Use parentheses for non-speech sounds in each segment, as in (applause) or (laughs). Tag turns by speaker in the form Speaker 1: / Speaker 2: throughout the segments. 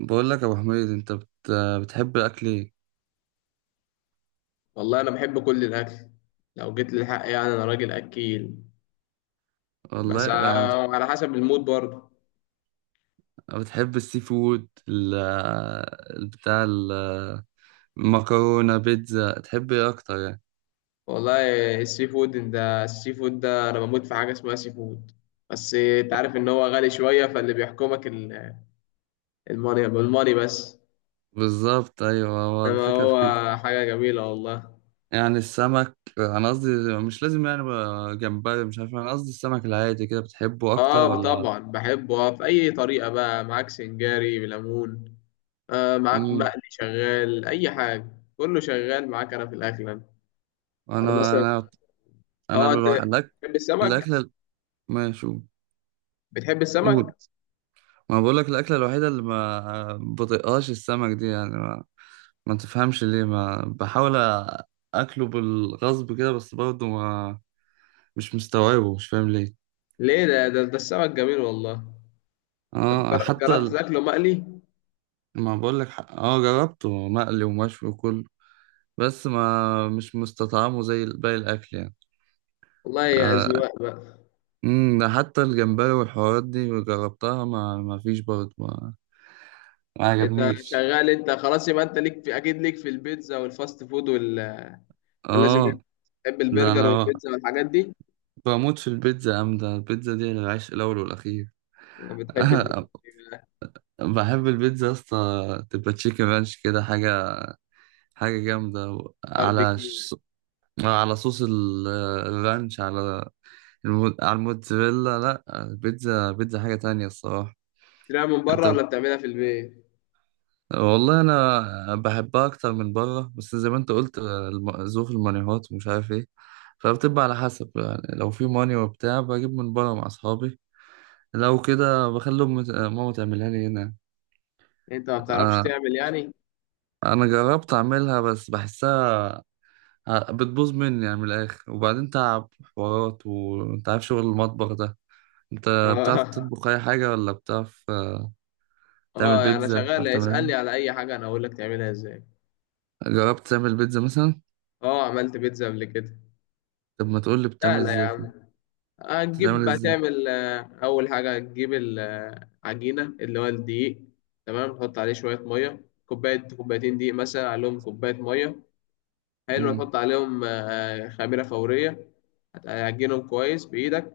Speaker 1: بقول لك يا ابو حميد، بتحب الاكل ايه؟
Speaker 2: والله انا بحب كل الاكل. لو جيت للحق يعني انا راجل اكيل. بس
Speaker 1: والله يعني
Speaker 2: على حسب المود برضه.
Speaker 1: بتحب السي فود بتاع، المكرونه، بيتزا، تحب ايه اكتر يعني؟
Speaker 2: والله السي فود ده انا بموت في حاجه اسمها سي فود. بس انت عارف ان هو غالي شويه فاللي بيحكمك الماني الماني بس.
Speaker 1: بالظبط ايوه، هو
Speaker 2: انما
Speaker 1: الفكره في
Speaker 2: هو
Speaker 1: كده.
Speaker 2: حاجه جميله والله.
Speaker 1: يعني السمك، انا قصدي مش لازم يعني بقى جمبري، مش عارف، انا قصدي السمك العادي كده بتحبه اكتر
Speaker 2: اه
Speaker 1: ولا؟
Speaker 2: طبعا بحبه، في اي طريقه بقى معاك سنجاري بليمون. معاك
Speaker 1: امم
Speaker 2: مقلي شغال اي حاجه. كله شغال معاك انا في الاكل انا. أنا
Speaker 1: انا
Speaker 2: مثلا.
Speaker 1: انا انا
Speaker 2: اه انت
Speaker 1: الواحد، الاكل،
Speaker 2: بتحب السمك.
Speaker 1: الاكله... ماشي قول.
Speaker 2: بتحب السمك؟
Speaker 1: قول. ما بقول لك الاكله الوحيده اللي ما بطيقهاش السمك دي يعني، ما تفهمش ليه، ما بحاول اكله بالغصب كده، بس برضه ما، مش مستوعبه، مش فاهم ليه.
Speaker 2: ليه ده السمك جميل والله. طب
Speaker 1: اه،
Speaker 2: جر-
Speaker 1: حتى
Speaker 2: جربت تاكله مقلي؟
Speaker 1: ما بقول لك، اه جربته مقلي ومشوي وكله، بس ما مش مستطعمه زي باقي الاكل يعني.
Speaker 2: والله يا
Speaker 1: آه.
Speaker 2: أذواق بقى.
Speaker 1: ده حتى الجمبري والحوارات دي جربتها، ما فيش برضه، ما
Speaker 2: انت
Speaker 1: عجبنيش.
Speaker 2: شغال انت خلاص، يبقى انت ليك في اكيد ليك في البيتزا والفاست فود وال، ولا لازم
Speaker 1: اه،
Speaker 2: إيه؟ بتحب
Speaker 1: ده
Speaker 2: البرجر
Speaker 1: انا
Speaker 2: والبيتزا والحاجات دي؟
Speaker 1: بموت في البيتزا يا عم، ده البيتزا دي العيش الاول والاخير.
Speaker 2: بتحب البيتزا
Speaker 1: (laughs)
Speaker 2: بقى،
Speaker 1: بحب البيتزا يا اسطى، تبقى تشيكن رانش كده، حاجة حاجة جامدة، على
Speaker 2: باربيكيو.
Speaker 1: على صوص الرانش، على على الموتزاريلا، لا البيتزا بيتزا حاجة تانية الصراحة.
Speaker 2: بتشتريها من
Speaker 1: انت
Speaker 2: بره ولا
Speaker 1: بت-
Speaker 2: بتعملها في البيت؟
Speaker 1: والله انا بحبها اكتر من بره، بس زي ما انت قلت ظروف المانيهات ومش عارف ايه، فبتبقى على حسب يعني، لو في ماني وبتاع بجيب من بره مع اصحابي، لو كده بخلي ماما تعملها لي هنا.
Speaker 2: انت ما بتعرفش
Speaker 1: آه،
Speaker 2: تعمل يعني؟
Speaker 1: انا جربت اعملها بس بحسها، بتبوظ مني يعني من الآخر، وبعدين تعب حوارات، وأنت عارف شغل المطبخ ده. أنت بتعرف
Speaker 2: (laughs)
Speaker 1: تطبخ أي حاجة ولا بتعرف؟ تعمل
Speaker 2: اه اه، يعني انا
Speaker 1: بيتزا،
Speaker 2: شغال،
Speaker 1: بتعرف تعمل حاجة،
Speaker 2: اسألني على اي حاجة انا اقول لك تعملها ازاي.
Speaker 1: جربت تعمل بيتزا مثلا؟
Speaker 2: اه عملت بيتزا قبل كده.
Speaker 1: طب ما تقول لي
Speaker 2: لا
Speaker 1: بتعمل
Speaker 2: لا يا
Speaker 1: إزاي كده،
Speaker 2: عم.
Speaker 1: بتعمل
Speaker 2: هتجيب
Speaker 1: إزاي؟
Speaker 2: هتعمل آه، أول حاجة هتجيب العجينة اللي هو الدقيق. تمام، تحط عليه شوية مية، كوباية كوبايتين دقيق مثلا عليهم كوباية مية. حلو،
Speaker 1: امم
Speaker 2: تحط عليهم خميرة فورية. هتعجنهم كويس بإيدك.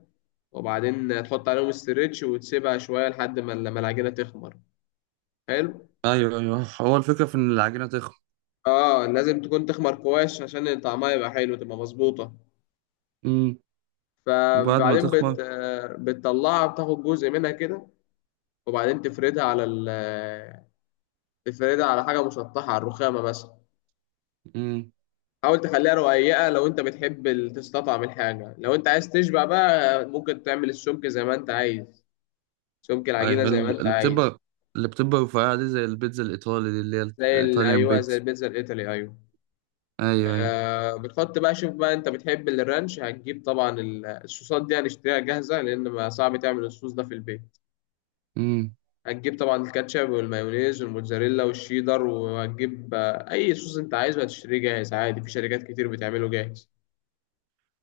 Speaker 2: وبعدين تحط عليهم استريتش وتسيبها شوية لحد ما العجينة تخمر. حلو.
Speaker 1: أيوه أيوه، هو الفكرة في إن العجينة تخمر.
Speaker 2: اه لازم تكون تخمر كويس عشان طعمها يبقى حلو تبقى مظبوطة.
Speaker 1: امم وبعد ما
Speaker 2: فبعدين
Speaker 1: تخمر.
Speaker 2: بت... آه، بتطلعها، بتاخد جزء منها كده. وبعدين تفردها على ال آه، تفردها على حاجة مسطحة، على الرخامة مثلا.
Speaker 1: امم
Speaker 2: حاول تخليها رقيقة لو أنت بتحب تستطعم الحاجة. لو أنت عايز تشبع بقى ممكن تعمل السمك زي ما أنت عايز. سمك العجينة
Speaker 1: أيوه
Speaker 2: زي ما أنت
Speaker 1: اللي
Speaker 2: عايز.
Speaker 1: بتبقى، اللي بتبقى رفيعة دي زي البيتزا الإيطالي دي اللي هي الإيطاليان
Speaker 2: أيوه، زي
Speaker 1: بيتزا.
Speaker 2: البيتزا الإيطالي أيوه.
Speaker 1: أيوه أيوه.
Speaker 2: آه بتحط بقى، شوف بقى، أنت بتحب الرانش، هتجيب طبعا الصوصات دي هنشتريها جاهزة، لأن ما صعب تعمل الصوص ده في البيت.
Speaker 1: امم
Speaker 2: هتجيب طبعا الكاتشب والمايونيز والموتزاريلا والشيدر، وهتجيب أي صوص أنت عايزه هتشتريه جاهز عادي. في شركات كتير بتعمله جاهز.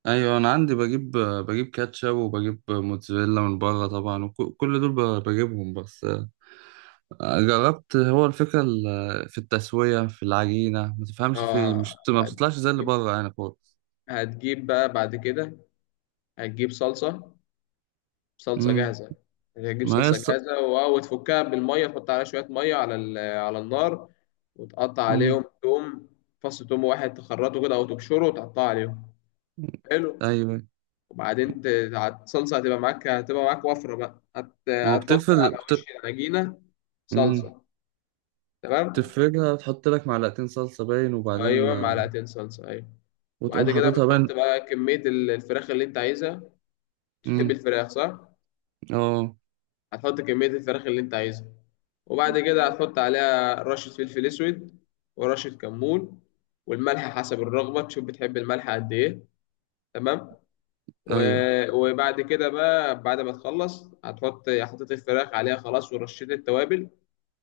Speaker 1: ايوه انا عندي بجيب كاتشب، وبجيب موتزاريلا من بره طبعا، وكل دول بجيبهم، بس جربت، هو الفكره في التسويه في العجينه، ما تفهمش في إيه،
Speaker 2: اه
Speaker 1: مش ما بتطلعش زي اللي
Speaker 2: هتجيب
Speaker 1: بره يعني خالص.
Speaker 2: هتجيب بقى بعد كده. هتجيب صلصة، صلصة
Speaker 1: امم
Speaker 2: جاهزة. هتجيب
Speaker 1: ما هي
Speaker 2: صلصة جاهزة و- وتفكها بالمية. تحط عليها شوية مية على على النار. وتقطع
Speaker 1: امم
Speaker 2: عليهم توم. فص توم واحد تخرطه كده أو تبشره وتقطعه عليهم. حلو.
Speaker 1: ايوه،
Speaker 2: وبعدين الصلصة هتبقى معاك، هتبقى معاك وفرة بقى، هت...
Speaker 1: ما هو
Speaker 2: هتحط
Speaker 1: بتفرد
Speaker 2: على وش العجينة.
Speaker 1: امم
Speaker 2: صلصة. تمام.
Speaker 1: تفردها، تحط لك معلقتين صلصه باين، وبعدين
Speaker 2: أيوة، معلقتين صلصة أيوة.
Speaker 1: وتقوم
Speaker 2: وبعد كده
Speaker 1: حاططها
Speaker 2: بتحط
Speaker 1: باين.
Speaker 2: بقى كمية الفراخ اللي أنت عايزها. تحب
Speaker 1: امم
Speaker 2: الفراخ صح؟
Speaker 1: اه
Speaker 2: هتحط كمية الفراخ اللي انت عايزها. وبعد كده هتحط عليها رشة فلفل اسود ورشة كمون، والملح حسب الرغبة. تشوف بتحب الملح قد ايه. تمام.
Speaker 1: ايوه.
Speaker 2: و- وبعد كده بقى، بعد ما تخلص هتحط، حطيت الفراخ عليها خلاص ورشيت التوابل.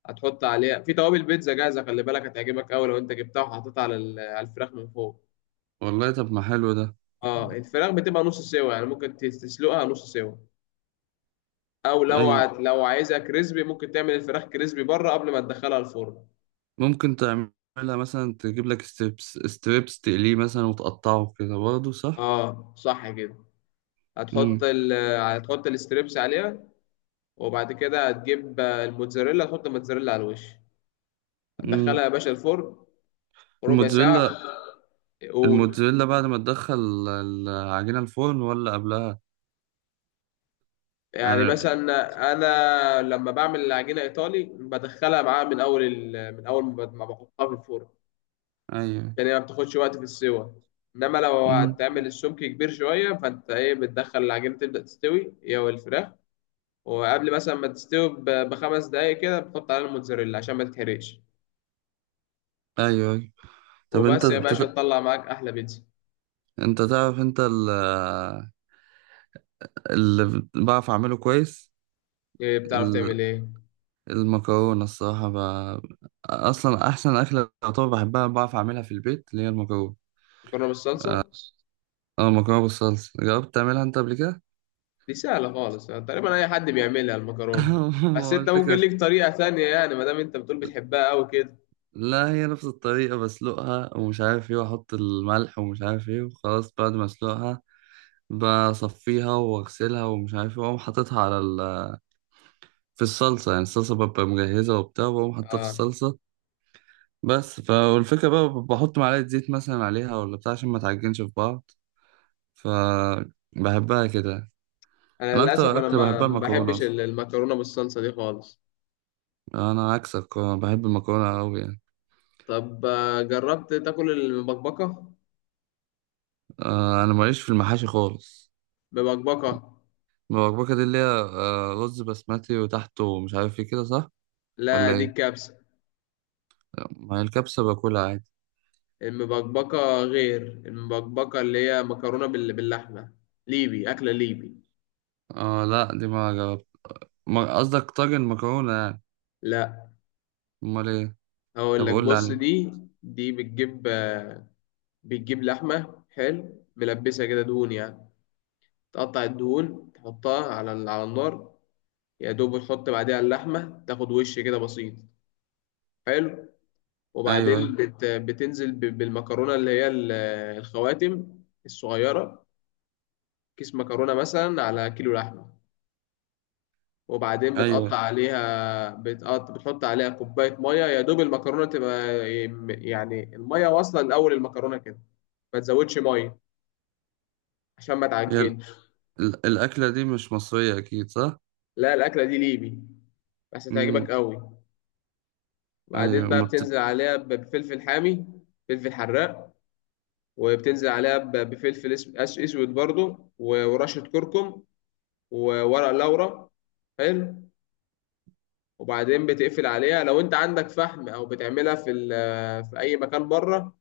Speaker 2: هتحط عليها في توابل بيتزا جاهزة، خلي بالك هتعجبك قوي لو انت جبتها وحطيتها على على الفراخ من فوق.
Speaker 1: والله طب ما حلو ده.
Speaker 2: اه الفراخ بتبقى نص سوا، يعني ممكن تسلقها نص سوا. او لو
Speaker 1: ايوه،
Speaker 2: لو عايزها كريسبي ممكن تعمل الفراخ كريسبي بره قبل ما تدخلها الفرن.
Speaker 1: ممكن تعملها مثلا، تجيب لك ستريبس ستريبس تقليه مثلا وتقطعه كده برضه، صح.
Speaker 2: اه صح كده. هتحط
Speaker 1: امم
Speaker 2: ال هتحط الستريبس عليها. وبعد كده هتجيب الموتزاريلا، تحط الموتزاريلا على الوش.
Speaker 1: امم
Speaker 2: هتدخلها يا باشا الفرن ربع ساعة.
Speaker 1: الموتزاريلا
Speaker 2: قول.
Speaker 1: الموتزاريلا بعد ما تدخل العجينة الفرن ولا قبلها؟
Speaker 2: يعني
Speaker 1: يعني
Speaker 2: مثلا انا لما بعمل العجينة ايطالي بدخلها معاها من اول ما بحطها في الفرن،
Speaker 1: ايوه.
Speaker 2: عشان هي ما بتاخدش وقت في السوا. انما لو
Speaker 1: امم
Speaker 2: هتعمل السمك كبير شوية فانت ايه، بتدخل العجينة تبدأ تستوي هي والفراخ. وقبل مثلا ما تستوي ب- بخمس دقايق كده بتحط عليها الموتزاريلا عشان ما تتحرقش.
Speaker 1: ايوه ايوه. طب
Speaker 2: وبس يا باشا، تطلع معاك احلى بيتزا.
Speaker 1: انت تعرف، اللي بعرف اعمله كويس
Speaker 2: إيه بتعرف تعمل
Speaker 1: ال-
Speaker 2: ايه.
Speaker 1: المكرونة الصراحة، اصلا احسن اكلة طبعا بحبها، بعرف اعملها في البيت، اللي هي المكرونة.
Speaker 2: مكرونه بالصلصه.
Speaker 1: اه المكرونة بالصلصة، جربت تعملها انت قبل كده؟
Speaker 2: دي سهله خالص، يعني تقريبا اي حد بيعملها المكرونه.
Speaker 1: (laughs)
Speaker 2: بس
Speaker 1: هو
Speaker 2: انت ممكن
Speaker 1: الفكرة
Speaker 2: ليك طريقه ثانيه، يعني ما دام انت بتقول بتحبها قوي كده.
Speaker 1: لا، هي نفس الطريقة، بسلقها ومش عارف ايه، واحط الملح ومش عارف ايه، وخلاص بعد ما اسلقها بصفيها واغسلها ومش عارف ايه، واقوم حاططها على في الصلصة يعني. الصلصة ببقى مجهزة وبتاع، وبقوم حاطها في
Speaker 2: اه
Speaker 1: الصلصة. بس فالفكرة بقى بحط معلقة زيت مثلا عليها ولا بتاع، عشان ما تعجنش في بعض، فبحبها كده.
Speaker 2: انا
Speaker 1: انا
Speaker 2: للاسف
Speaker 1: اكتر
Speaker 2: انا
Speaker 1: اكل
Speaker 2: ما
Speaker 1: بحبها
Speaker 2: ما
Speaker 1: المكرونة
Speaker 2: بحبش
Speaker 1: اصلا،
Speaker 2: المكرونه بالصلصه دي خالص.
Speaker 1: انا عكسك، بحب المكرونة قوي يعني.
Speaker 2: طب جربت تاكل المبكبكه.
Speaker 1: انا ماليش في المحاشي خالص.
Speaker 2: مبكبكه.
Speaker 1: المبكبكة دي اللي هي رز بسمتي وتحته مش عارف ايه كده، صح
Speaker 2: لا
Speaker 1: ولا
Speaker 2: دي
Speaker 1: ايه؟
Speaker 2: كبسه.
Speaker 1: ما هي الكبسة باكلها عادي.
Speaker 2: المبكبكه، غير المبكبكه اللي هي مكرونه بال- باللحمه. ليبي، اكله ليبي.
Speaker 1: اه لا دي ما جربت. قصدك طاجن مكرونة يعني؟
Speaker 2: لا،
Speaker 1: امال ايه؟
Speaker 2: اقول
Speaker 1: طب
Speaker 2: لك
Speaker 1: قول لي
Speaker 2: بص
Speaker 1: عليه.
Speaker 2: دي. دي بتجيب لحمه حلو ملبسها كده دهون يعني. تقطع الدهون تحطها على على النار. يا دوب تحط بعديها اللحمه تاخد وش كده بسيط. حلو.
Speaker 1: ايوه ايوه
Speaker 2: وبعدين بتنزل ب- بالمكرونه اللي هي الخواتم الصغيره. كيس مكرونه مثلا على كيلو لحمه. وبعدين
Speaker 1: ايوه،
Speaker 2: بتقطع عليها، بتحط عليها كوبايه ميه يا دوب المكرونه تبقى. يعني الميه واصله لاول المكرونه كده. ما تزودش ميه عشان ما
Speaker 1: هي
Speaker 2: تعجنش.
Speaker 1: الاكلة دي مش مصرية اكيد، صح؟
Speaker 2: لا الأكلة دي ليبي بس
Speaker 1: امم
Speaker 2: هتعجبك قوي. وبعدين
Speaker 1: ايوه
Speaker 2: بقى
Speaker 1: ما
Speaker 2: بتنزل عليها ب- بفلفل حامي، فلفل حراق. وبتنزل عليها ب- بفلفل اسود برضو، و- ورشة كركم، وورق لورا. حلو. وبعدين بتقفل عليها لو انت عندك فحم او بتعملها في في اي مكان بره.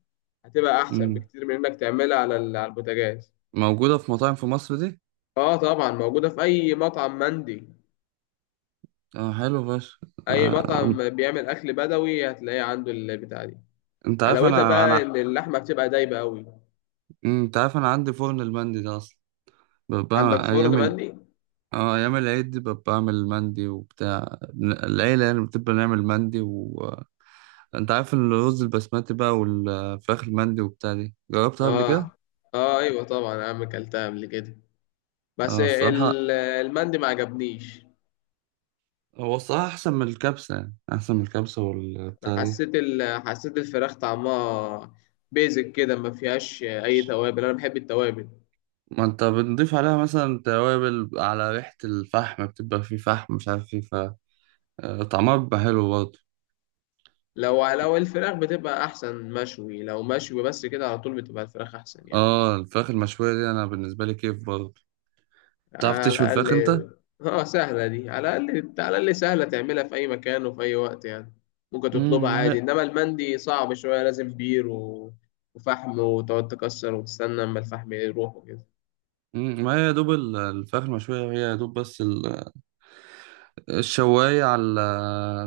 Speaker 2: هتبقى احسن
Speaker 1: مم.
Speaker 2: بكتير من انك تعملها على على البوتاجاز.
Speaker 1: موجودة في مطاعم في مصر دي؟
Speaker 2: اه طبعا موجودة في اي مطعم مندي.
Speaker 1: اه حلو فشخ.
Speaker 2: اي
Speaker 1: آه.
Speaker 2: مطعم بيعمل اكل بدوي هتلاقيه عنده البتاع دي.
Speaker 1: انت عارف
Speaker 2: حلاوتها
Speaker 1: انا
Speaker 2: بقى
Speaker 1: انا،
Speaker 2: ان اللحمه بتبقى دايبه قوي.
Speaker 1: مم، انت عارف انا عندي فرن المندي ده اصلا،
Speaker 2: عندك
Speaker 1: بقى
Speaker 2: فرن
Speaker 1: ايام،
Speaker 2: مندي.
Speaker 1: اه ايام العيد دي ببقى بعمل مندي وبتاع، العيله يعني بتبقى نعمل مندي، و انت عارف الرز البسمتي بقى والفراخ المندي وبتاع دي، جربتها قبل
Speaker 2: اه
Speaker 1: كده.
Speaker 2: اه ايوه طبعا يا عم، اكلتها قبل كده. بس
Speaker 1: اه الصراحه،
Speaker 2: المندي ما عجبنيش.
Speaker 1: هو الصراحه احسن من الكبسه يعني، احسن من الكبسه
Speaker 2: انا
Speaker 1: والبتاع دي.
Speaker 2: حسيت الفراخ طعمها بيزك كده، ما فيهاش اي توابل. انا بحب التوابل.
Speaker 1: ما انت بنضيف عليها مثلا توابل، على ريحه الفحم بتبقى فيه فحم، مش عارف فيه ف، طعمها بيبقى حلو برضه.
Speaker 2: لو الفراخ بتبقى احسن مشوي. لو مشوي بس كده على طول بتبقى الفراخ احسن يعني.
Speaker 1: اه الفراخ المشويه دي انا بالنسبه لي كيف برضه. بتعرف
Speaker 2: على
Speaker 1: تشوي
Speaker 2: الأقل.
Speaker 1: الفراخ انت؟
Speaker 2: اه سهلة دي، على الأقل، على الأقل سهلة تعملها في أي مكان وفي أي وقت يعني. ممكن تطلبها
Speaker 1: ما
Speaker 2: عادي،
Speaker 1: هي،
Speaker 2: إنما المندي صعب شوية، لازم بير و... وفحم، وتقعد تكسر وتستنى أما الفحم يروح وكده.
Speaker 1: مم، ما هي يا دوب الفراخ المشوية، هي يا دوب بس الشواية، على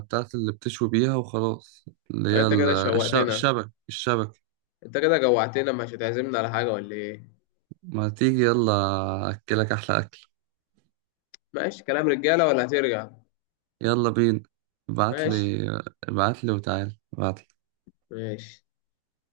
Speaker 1: بتاعت اللي بتشوي بيها وخلاص، اللي هي
Speaker 2: فأنت كده شوقتنا.
Speaker 1: الشبك، الشبك.
Speaker 2: أنت كده جوعتنا، مش هتعزمنا على حاجة ولا إيه؟
Speaker 1: ما تيجي يلا، أكلك أحلى أكل.
Speaker 2: ماشي، كلام رجالة ولا هترجع؟
Speaker 1: يلا بينا، ابعتلي،
Speaker 2: ماشي.
Speaker 1: ابعتلي وتعالى، ابعتلي.
Speaker 2: ماشي.